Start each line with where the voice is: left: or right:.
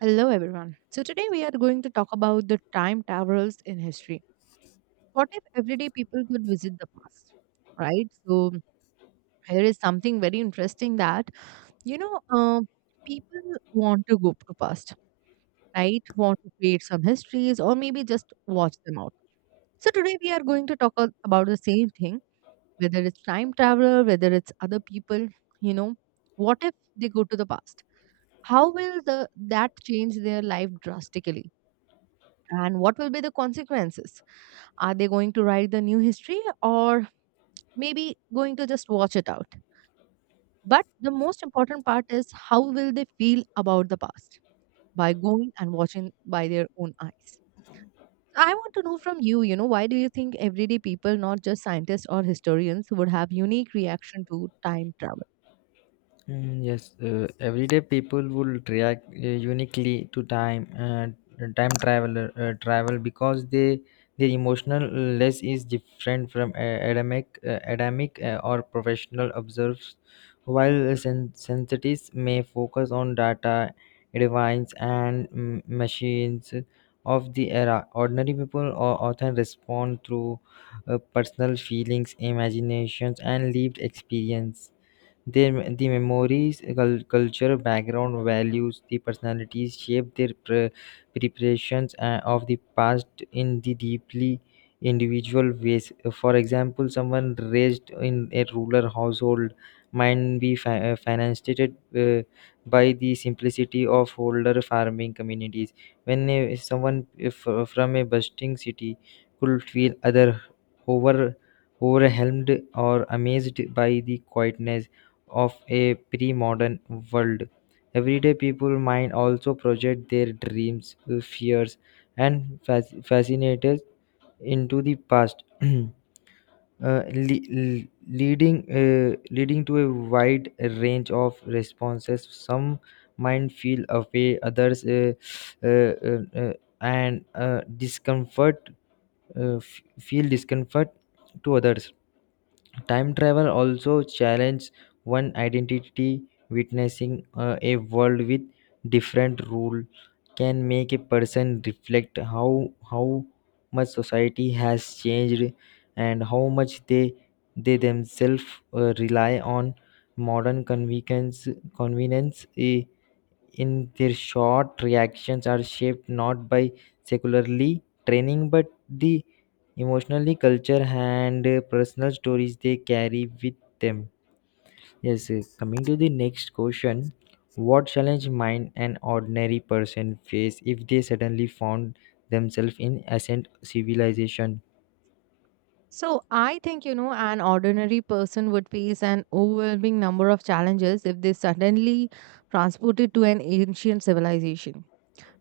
right: Hello, everyone. So today we are going to talk about the time travels in history. What if everyday people could visit the past? Right? So here is something very interesting that, you know, uh, people want to go to past, right? Want to create some histories or maybe just watch them out. So today we are going to talk about the same thing, whether it's time traveler, whether it's other people, you know, what if they go to the past? How will the that change their life drastically? And what will be the consequences? Are they going to write the new history or maybe going to just watch it out? But the most important part is, how will they feel about the past by going and watching by their own eyes? I want to know from you, why do you think everyday people, not just scientists or historians, would have unique reaction to time travel?
left: Mm, yes, everyday people would react uniquely to time and time traveler travel because they their emotional less is different from academic or professional observes, while sensitives may focus on data, divines and machines of the era. Ordinary people often respond through personal feelings, imaginations, and lived experience. The memories, culture, background, values, the personalities shape their preparations of the past in the deeply individual ways. For example, someone raised in a rural household might be financed it, by the simplicity of older farming communities. When someone if, from a bustling city could feel other over overwhelmed or amazed by the quietness of a pre-modern world. Everyday people might also project their dreams, fears, and fascinated into the past, le- le- leading to a wide range of responses. Some might feel away, others uh, uh, uh, and discomfort feel discomfort to others. Time travel also challenges one identity, witnessing a world with different rule can make a person reflect how much society has changed and how much they themselves rely on modern convenience. In their short reactions are shaped not by secularly training but the emotionally culture and personal stories they carry with them. Yes. Coming to the next question: what challenge might an ordinary person face if they suddenly found themselves in ancient civilization?
right: So I think, an ordinary person would face an overwhelming number of challenges if they suddenly transported to an ancient civilization.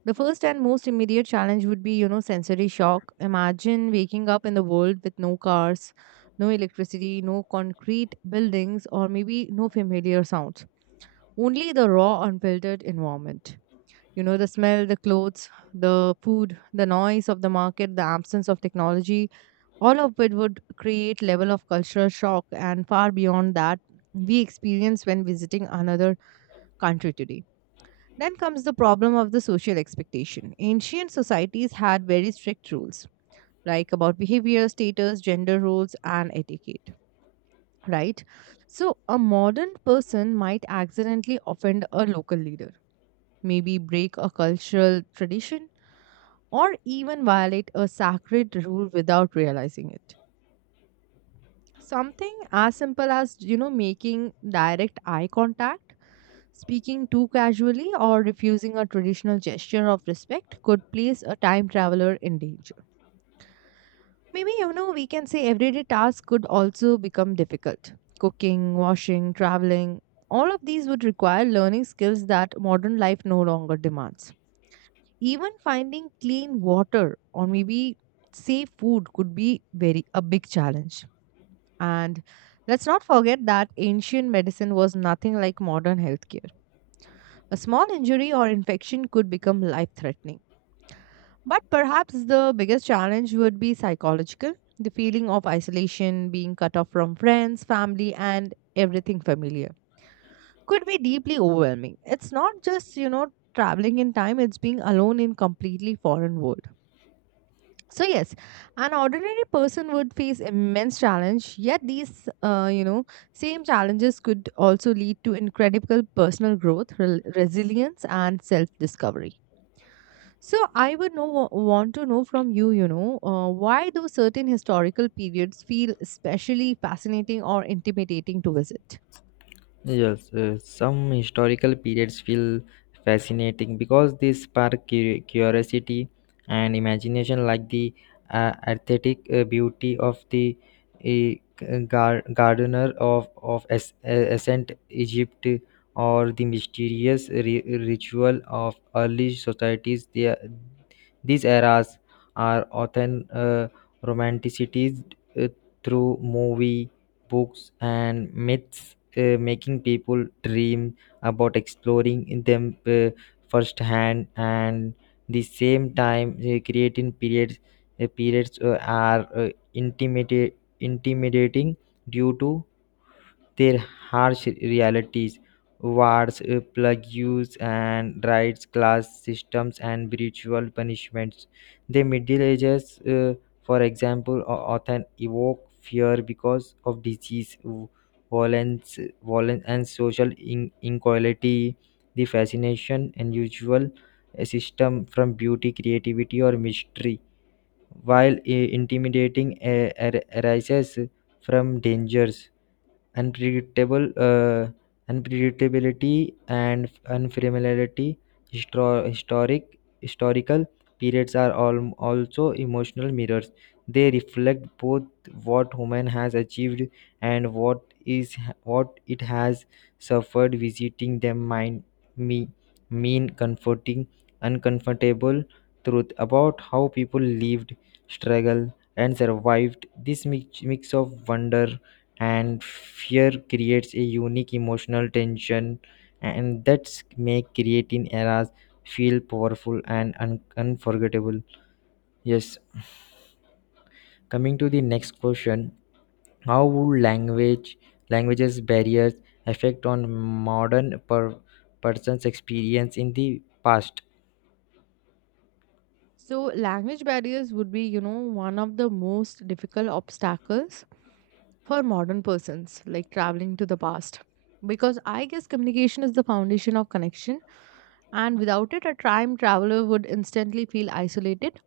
right: The first and most immediate challenge would be, sensory shock. Imagine waking up in the world with no cars, no electricity, no concrete buildings, or maybe no familiar sounds. Only the raw, unfiltered environment. You know, the smell, the clothes, the food, the noise of the market, the absence of technology, all of it would create level of cultural shock and far beyond that we experience when visiting another country today. Then comes the problem of the social expectation. Ancient societies had very strict rules, like about behavior, status, gender roles, and etiquette, right? So a modern person might accidentally offend a local leader, maybe break a cultural tradition, or even violate a sacred rule without realizing it. Something as simple as, making direct eye contact, speaking too casually, or refusing a traditional gesture of respect could place a time traveler in danger. Maybe, we can say everyday tasks could also become difficult. Cooking, washing, traveling, all of these would require learning skills that modern life no longer demands. Even finding clean water or maybe safe food could be very a big challenge. And let's not forget that ancient medicine was nothing like modern healthcare. A small injury or infection could become life threatening. But perhaps the biggest challenge would be psychological, the feeling of isolation. Being cut off from friends, family, and everything familiar could be deeply overwhelming. It's not just, traveling in time, it's being alone in completely foreign world. So yes, an ordinary person would face immense challenge. Yet these, same challenges could also lead to incredible personal growth, rel resilience, and self-discovery. So I would know want to know from you, why do certain historical periods feel especially fascinating or intimidating to visit?
left: Yes, some historical periods feel fascinating because they spark curiosity and imagination, like the aesthetic beauty of the gardener of ancient Egypt, or the mysterious ritual of early societies. These eras are often romanticized uh, through movie, books, and myths, making people dream about exploring them firsthand. And the same time, creating periods periods are intimidating due to their harsh realities, wars, plagues and rights, class systems, and brutal punishments. The Middle Ages, for example, often evoke fear because of disease, violence, violence and social inequality. The fascination and usual a system from beauty, creativity, or mystery, while intimidating arises from dangers unpredictable unpredictability and unfamiliarity. Historical periods are also emotional mirrors. They reflect both what human has achieved and what is what it has suffered visiting them mind me mean comforting uncomfortable truth about how people lived, struggled, and survived. This mix of wonder and fear creates a unique emotional tension, and that's make creating eras feel powerful and unforgettable. Yes. Coming to the next question: how would languages barriers affect on modern person's experience in the past?
right: So language barriers would be, one of the most difficult obstacles for modern persons, like traveling to the past. Because I guess communication is the foundation of connection, and without it, a time traveler would instantly feel isolated,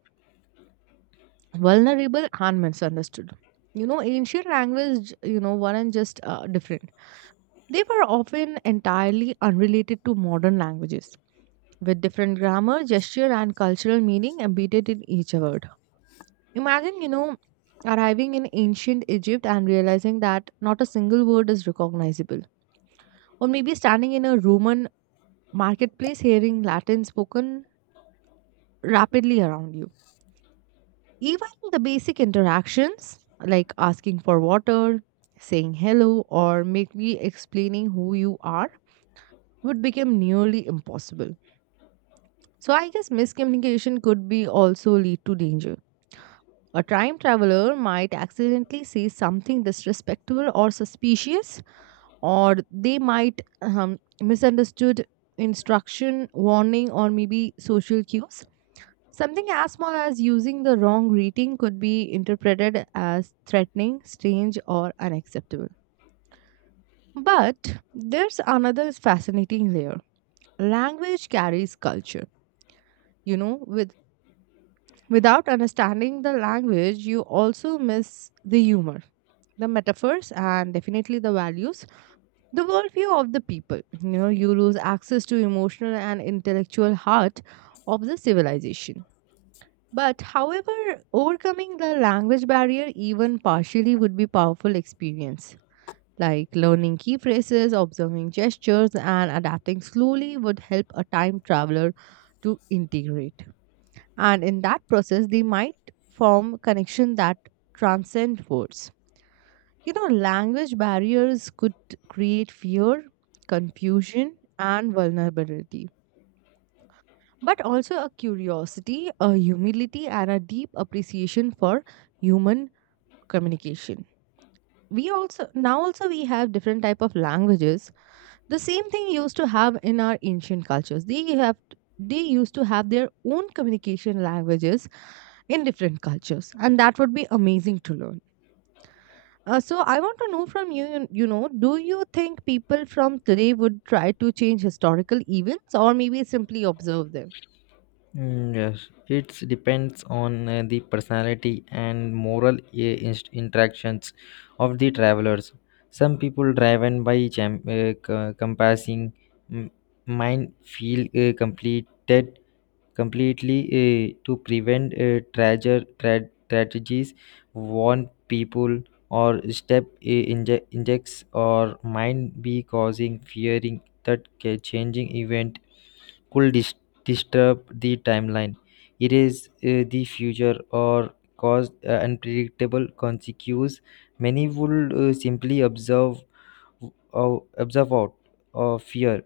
right: vulnerable, and misunderstood. You know, ancient languages, weren't just different, they were often entirely unrelated to modern languages. With different grammar, gesture, and cultural meaning embedded in each word. Imagine, arriving in ancient Egypt and realizing that not a single word is recognizable, or maybe standing in a Roman marketplace hearing Latin spoken rapidly around you. Even the basic interactions like asking for water, saying hello, or maybe explaining who you are would become nearly impossible. So I guess miscommunication could be also lead to danger. A time traveler might accidentally see something disrespectful or suspicious, or they might misunderstood instruction, warning, or maybe social cues. Something as small as using the wrong greeting could be interpreted as threatening, strange, or unacceptable. But there's another fascinating layer. Language carries culture. You know, with Without understanding the language, you also miss the humor, the metaphors, and definitely the values, the worldview of the people. You know, you lose access to emotional and intellectual heart of the civilization. But however, overcoming the language barrier, even partially, would be powerful experience. Like learning key phrases, observing gestures, and adapting slowly would help a time traveler to integrate. And in that process, they might form connection that transcend words. You know, language barriers could create fear, confusion, and vulnerability, but also a curiosity, a humility, and a deep appreciation for human communication. We also we have different type of languages. The same thing used to have in our ancient cultures. They used to have their own communication languages in different cultures, and that would be amazing to learn. So I want to know from you, you know, do you think people from today would try to change historical events or maybe simply observe them?
left: Mm, yes, it depends on the personality and moral interactions of the travelers. Some people driven by compassing m- mind feel completed completely to prevent tragedies, warn people, or step injects, or might be causing fearing that changing event could disturb the timeline. It is the future or cause unpredictable consequences. Many would simply observe out of fear,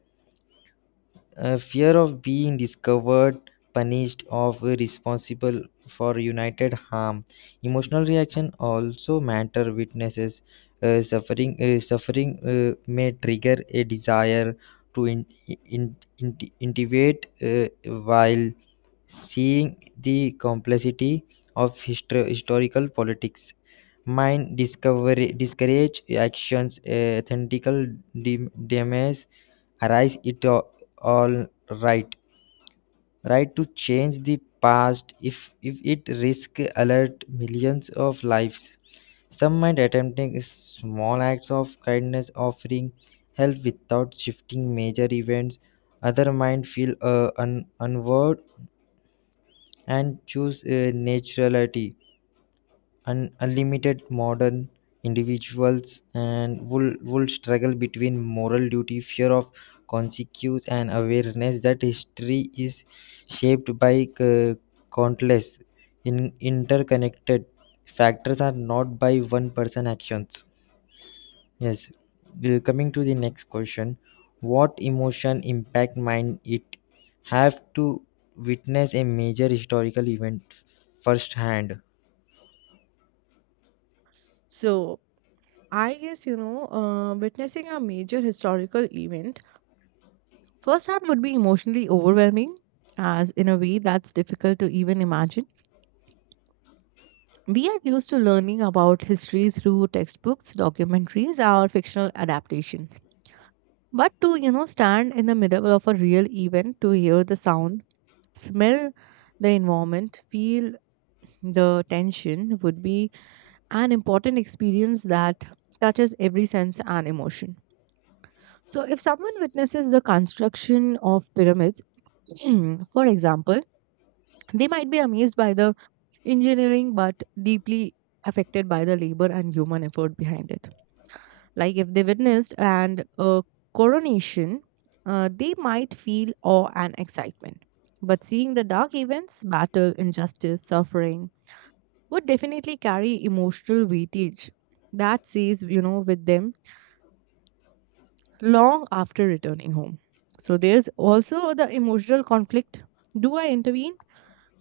left: a fear of being discovered, punished, or responsible for united harm. Emotional reaction also matter. Witnesses suffering may trigger a desire to intivate, while seeing the complexity of historical politics. Mind discovery discourage actions, ethical damage arise. It all right to change the past if it risk alert millions of lives. Some might attempting small acts of kindness offering help without shifting major events. Other might feel unworthy and choose naturality unlimited modern individuals, and will struggle between moral duty, fear of consequence, and awareness that history is shaped by uh, countless interconnected factors, are not by one person actions. Yes. Coming to the next question: what emotion impact might it have to witness a major historical event firsthand?
right: So I guess, witnessing a major historical event firsthand would be emotionally overwhelming, as in a way that's difficult to even imagine. We are used to learning about history through textbooks, documentaries, or fictional adaptations. But to, stand in the middle of a real event, to hear the sound, smell the environment, feel the tension would be an important experience that touches every sense and emotion. So if someone witnesses the construction of pyramids, for example, they might be amazed by the engineering but deeply affected by the labor and human effort behind it. Like if they witnessed and a coronation, they might feel awe and excitement. But seeing the dark events, battle, injustice, suffering, would definitely carry emotional weightage that stays, with them long after returning home. So there's also the emotional conflict. Do I intervene?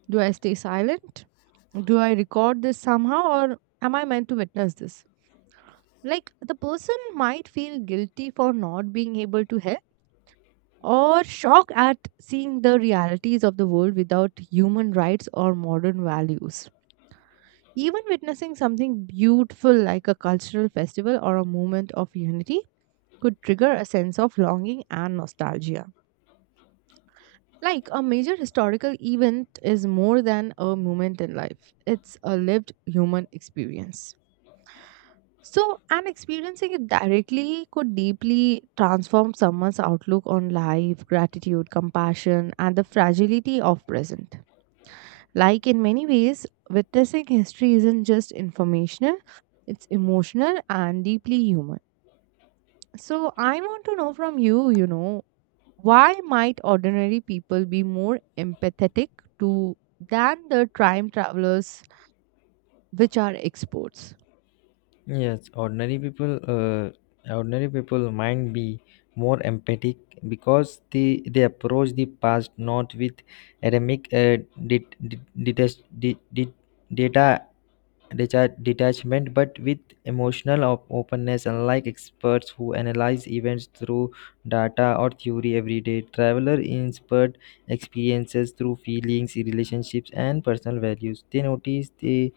right: Do I stay silent? Do I record this somehow, or am I meant to witness this? Like the person might feel guilty for not being able to help, or shock at seeing the realities of the world without human rights or modern values. Even witnessing something beautiful like a cultural festival or a moment of unity could trigger a sense of longing and nostalgia. Like a major historical event is more than a moment in life, it's a lived human experience. So, and experiencing it directly could deeply transform someone's outlook on life, gratitude, compassion, and the fragility of present. Like in many ways, witnessing history isn't just informational, it's emotional and deeply human. So I want to know from you, why might ordinary people be more empathetic to than the time travelers which are exports?
left: Yes, ordinary people might be more empathic because they approach the past not with academic det, det, detach, det, det, data detachment, but with emotional openness. Unlike experts who analyze events through data or theory every day, traveler inspired experiences through feelings, relationships, and personal values. They notice the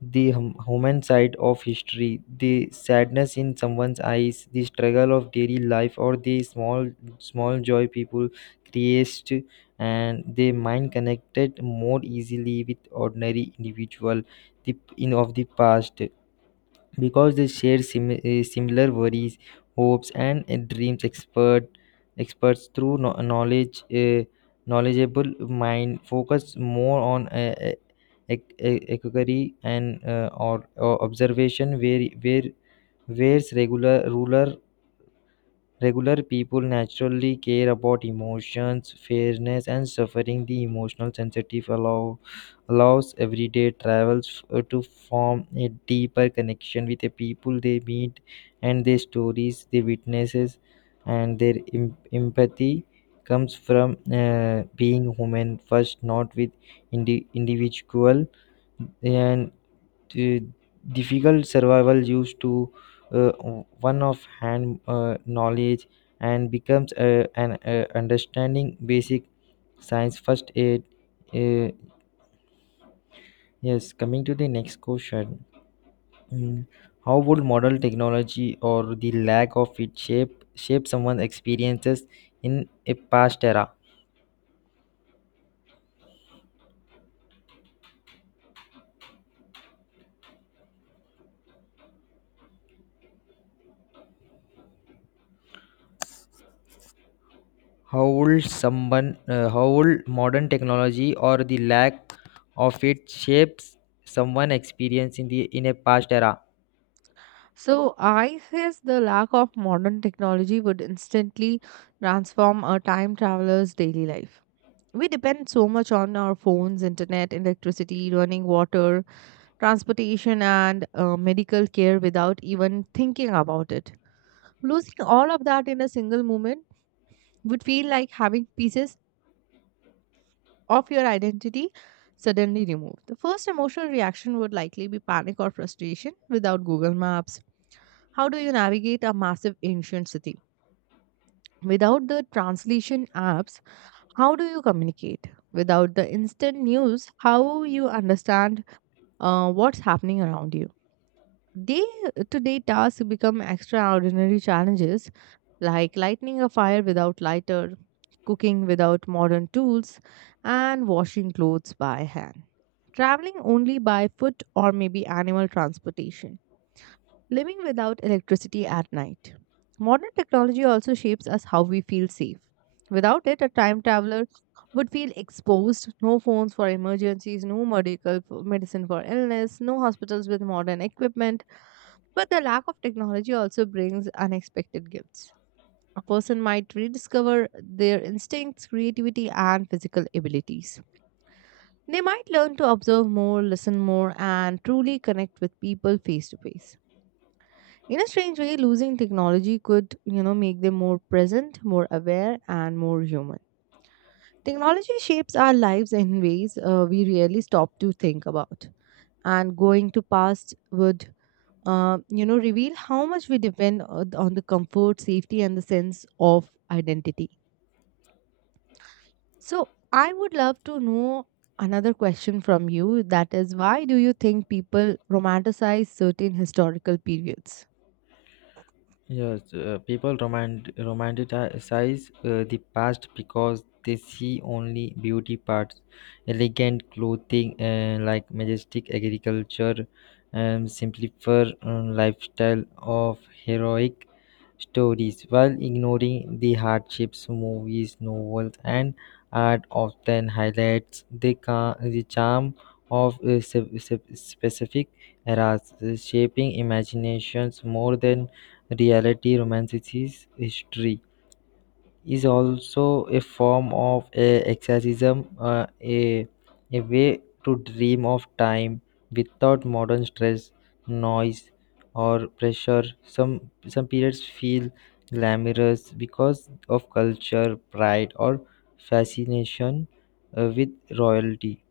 left: human side of history, the sadness in someone's eyes, the struggle of daily life, or the small joy people create, and they mind connected more easily with ordinary individual the, in of the past because they share similar worries, hopes, and dreams. Experts through knowledge, knowledgeable mind focus more on inquiry and or observation, where where's regular ruler regular people naturally care about emotions, fairness, and suffering. The emotional sensitive allows everyday travels to form a deeper connection with the people they meet and their stories, their witnesses, and their empathy comes from being human first, not with individual, and the difficult survival used to, uh, one of hand knowledge and becomes an understanding basic science first aid. uh, yes. Coming to the next question. Mm, how would modern technology or the lack of it shape someone's experiences in a past era? How would modern technology or the lack of it shapes someone experience in the in a past era?
right: So I says the lack of modern technology would instantly transform a time traveler's daily life. We depend so much on our phones, internet, electricity, running water, transportation, and medical care without even thinking about it. Losing all of that in a single moment would feel like having pieces of your identity suddenly removed. The first emotional reaction would likely be panic or frustration without Google Maps. How do you navigate a massive ancient city? Without the translation apps, how do you communicate? Without the instant news, how you understand what's happening around you? Day to day tasks become extraordinary challenges, like lighting a fire without lighter, cooking without modern tools, and washing clothes by hand. Traveling only by foot or maybe animal transportation. Living without electricity at night. Modern technology also shapes us how we feel safe. Without it, a time traveler would feel exposed. No phones for emergencies, no medical medicine for illness, no hospitals with modern equipment. But the lack of technology also brings unexpected gifts. A person might rediscover their instincts, creativity, and physical abilities. They might learn to observe more, listen more, and truly connect with people face to face. In a strange way, losing technology could, make them more present, more aware, and more human. Technology shapes our lives in ways we rarely stop to think about. And going to past would, reveal how much we depend on the comfort, safety, and the sense of identity. So I would love to know another question from you. That is, why do you think people romanticize certain historical periods?
left: Yes, people romanticize the past because they see only beauty parts, elegant clothing, like majestic agriculture, and simplified lifestyle of heroic stories, while ignoring the hardships. Movies, novels, and art often highlights the, the charm of specific eras, shaping imaginations more than reality. Romanticism history is also a form of a exorcism, a way to dream of time without modern stress, noise, or pressure. Some periods feel glamorous because of culture, pride, or fascination with royalty,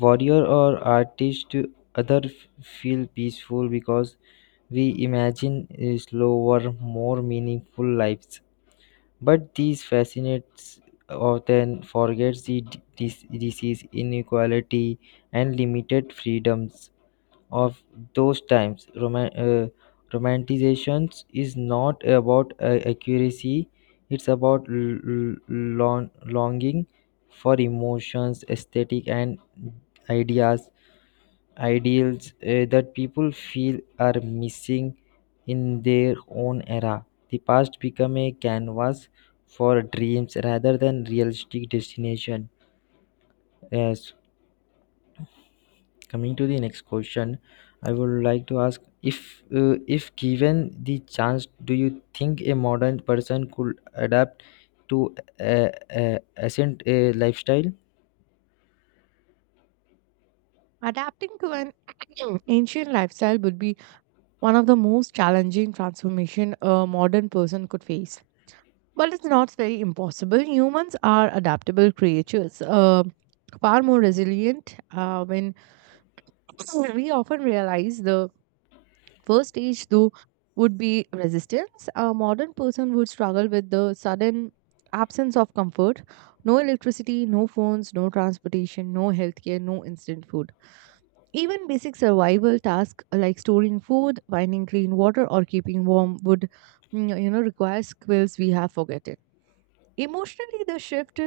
left: warrior, or artist. Other feel peaceful because we imagine slower, more meaningful lives, but these fascinates often forgets the disease, inequality, and limited freedoms of those times. Romanticizations is not about accuracy, it's about longing for emotions, aesthetic, and ideas, ideals that people feel are missing in their own era. The past become a canvas for dreams rather than realistic destination. Yes. Coming to the next question, I would like to ask if given the chance, do you think a modern person could adapt to a ancient lifestyle?
right: Adapting to an ancient lifestyle would be one of the most challenging transformation a modern person could face. But it's not very impossible. Humans are adaptable creatures, far more resilient. When we often realize the first stage, though, would be resistance. A modern person would struggle with the sudden absence of comfort, no electricity, no phones, no transportation, no healthcare, no instant food. Even basic survival tasks like storing food, finding clean water, or keeping warm would, require skills we have forgotten. Emotionally, the shift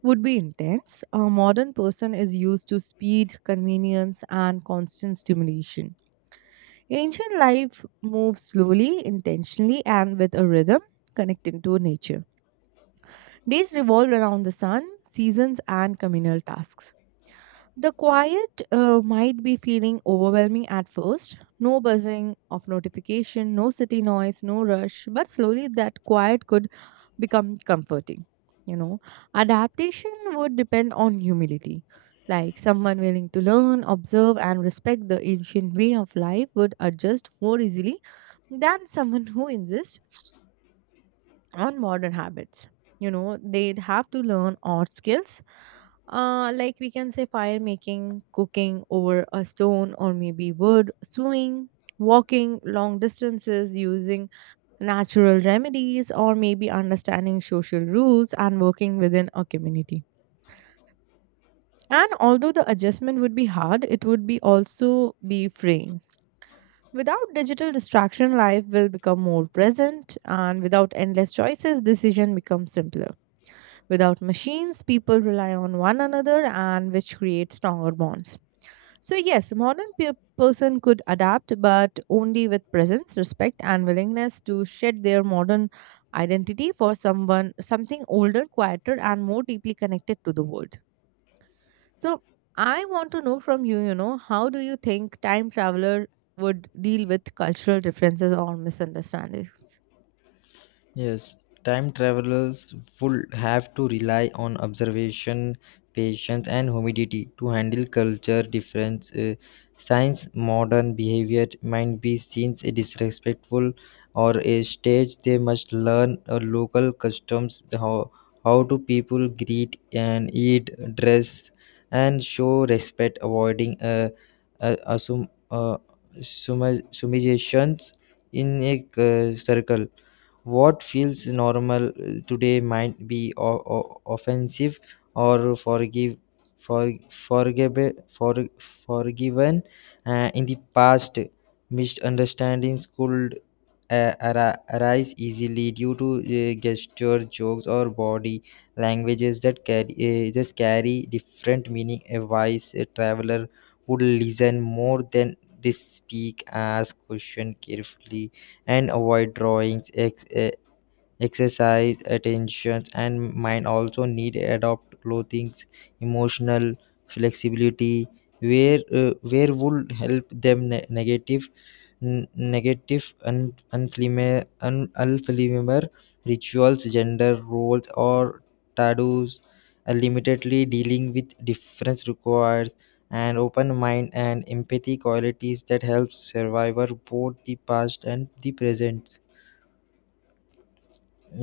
right: would be intense. A modern person is used to speed, convenience, and constant stimulation. Ancient life moves slowly, intentionally, and with a rhythm connecting to nature. Days revolve around the sun, seasons, and communal tasks. The quiet might be feeling overwhelming at first. No buzzing of notification, no city noise, no rush, but slowly that quiet could become comforting. You know, adaptation would depend on humility. Like someone willing to learn, observe, and respect the ancient way of life would adjust more easily than someone who insists on modern habits. You know, they'd have to learn odd skills, like we can say fire making, cooking over a stone or maybe wood, sewing, walking long distances, using natural remedies, or maybe understanding social rules and working within a community. And although the adjustment would be hard, it would be also be freeing. Without digital distraction, life will become more present, and without endless choices, decision becomes simpler. Without machines, people rely on one another, and which creates stronger bonds. So, yes, modern person could adapt, but only with presence, respect, and willingness to shed their modern identity for someone something older, quieter, and more deeply connected to the world. So I want to know from you, you know, how do you think time traveler would deal with cultural differences or misunderstandings?
left: Yes, time travelers would have to rely on observation, patience, and humidity to handle culture difference. Science, modern behavior might be seen as disrespectful or a stage. They must learn local customs, how do people greet and eat, dress, and show respect, avoiding uh, assum- uh, summations in a circle. What feels normal today might be offensive or for, forgive, for, forgiven in the past. Misunderstandings could arise easily due to gesture, jokes, or body languages that carry just carry different meaning. A wise traveler would listen more than they speak, ask question carefully, and avoid drawings, etc., exercise attention and mind. Also need adopt clothing, emotional flexibility, where would help them negative unflammable rituals, gender roles, or taboos. Limitedly, dealing with difference requires an open mind and empathy, qualities that help survivor both the past and the present.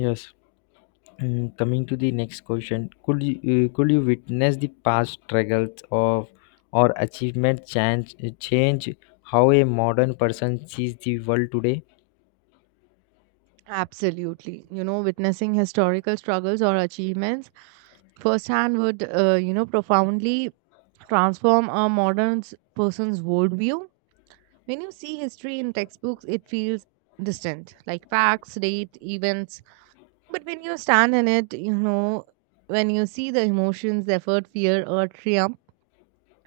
left: Yes. Coming to the next question, could you witness the past struggles of or achievement change how a modern person sees the world today?
right: Absolutely. You know, witnessing historical struggles or achievements firsthand would, you know, profoundly transform a modern person's worldview. When you see history in textbooks, it feels distant, like facts, date, events. But when you stand in it, you know, when you see the emotions, effort, fear, or triumph,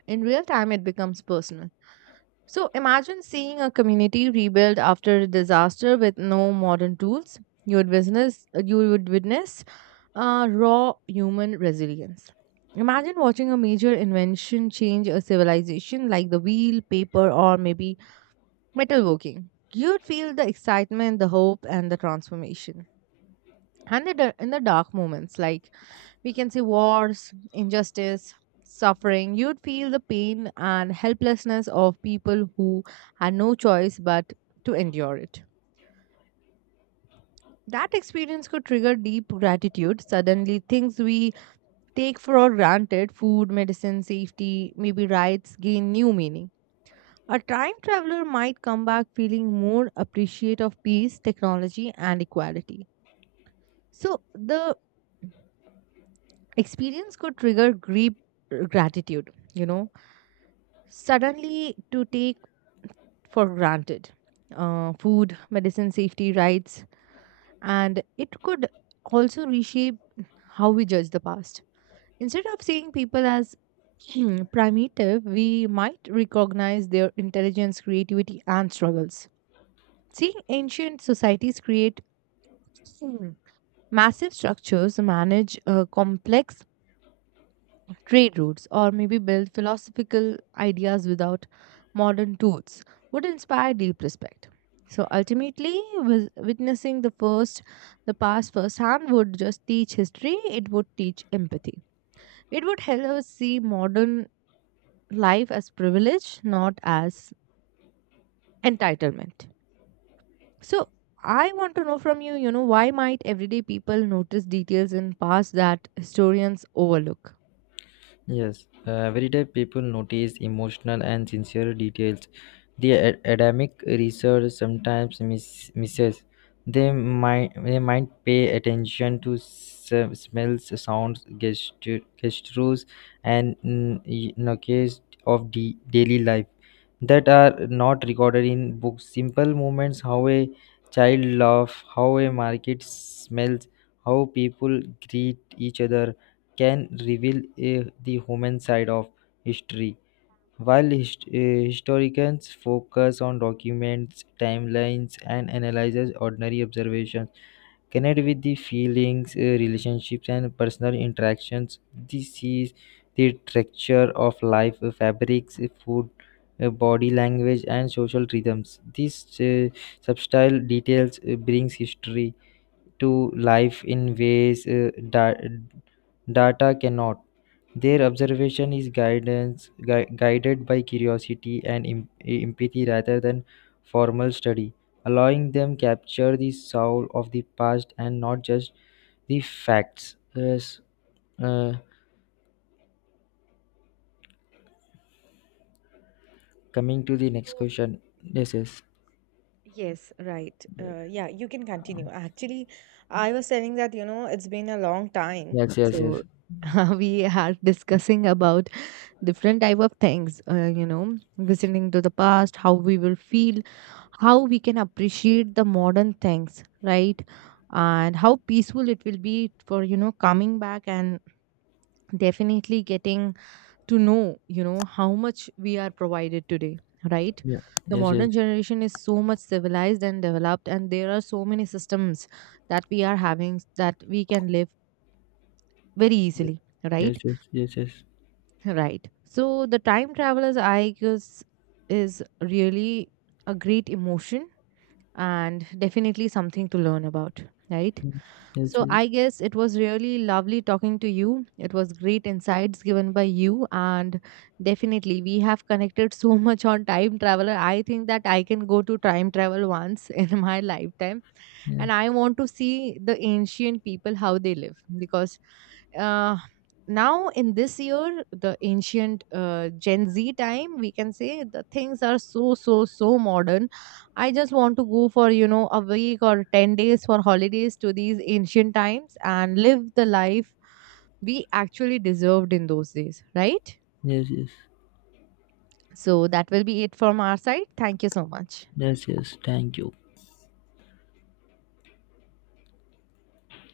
right: in real time, it becomes personal. So imagine seeing a community rebuild after a disaster with no modern tools. You would witness raw human resilience. Imagine watching a major invention change a civilization like the wheel, paper, or maybe metalworking. You'd feel the excitement, the hope, and the transformation. And in the dark moments, like we can see wars, injustice, suffering, you'd feel the pain and helplessness of people who had no choice but to endure it. That experience could trigger deep gratitude. Suddenly, things we take for granted food, medicine, safety, maybe rights gain new meaning. A time traveler might come back feeling more appreciative of peace, technology, and equality. So the experience could trigger grief, gratitude, you know, suddenly to take for granted food, medicine, safety, rights, and it could also reshape how we judge the past. Instead of seeing people as primitive, we might recognize their intelligence, creativity, and struggles. Seeing ancient societies create Hmm. massive structures manage complex trade routes or maybe build philosophical ideas without modern tools would inspire deep respect. So ultimately, witnessing the past firsthand would just teach history. It would teach empathy. It would help us see modern life as privilege, not as entitlement. So I want to know from you, you know, why might everyday people notice details in past that historians overlook?
left: Yes, everyday people notice emotional and sincere details. The academic research sometimes misses. They might pay attention to smells, sounds, gestures, and nuances of the daily life that are not recorded in books. Simple moments, how a child laughs, how a market smells, how people greet each other, can reveal the human side of history. While historians focus on documents, timelines, and analyzes ordinary observations, connect with the feelings, relationships, and personal interactions. This is the texture of life, fabrics, food, body language, and social rhythms. These eh, subtle details brings history to life in ways data cannot. Their observation is guided by curiosity and empathy rather than formal study, allowing them capture the soul of the past and not just the facts. Yes. Uh, Coming to the next
right: So
left: question. Yes. Yes.
right: Yes, right. Yeah, you can continue. Actually, I was telling that, you know, it's been a long time.
left: Yes. Yes. Yes.
right: So we are discussing about different type of things, you know, listening to the past, how we will feel, how we can appreciate the modern things, right? And how peaceful it will be for, you know, coming back and definitely getting to know, you know, how much we are provided today, right?
left: Yeah.
right: The
left: Yes.
right: modern
left: Yes.
right: generation is so much civilized and developed, and there are so many systems that we are having that we can live very easily,
left: Yes.
right: right?
left: Yes. Yes. Yes. Yes. Yes. Yes.
right: Right. So the time travelers, I guess, is really a great emotion and definitely something to learn about, right? So I guess it was really lovely talking to you. It was great insights given by you, and definitely we have connected so much on time traveler. I think that I can go to time travel once in my lifetime and I want to see the ancient people how they live because uh, now in this year the ancient gen Z time we can say the things are so modern. I just want to go for, you know, a week or 10 days for holidays to these ancient times and live the life we actually deserved in those days, right?
left: Yes. Yes.
right: So that will be it from our side. Thank you so much.
left: Yes. Yes. Thank you.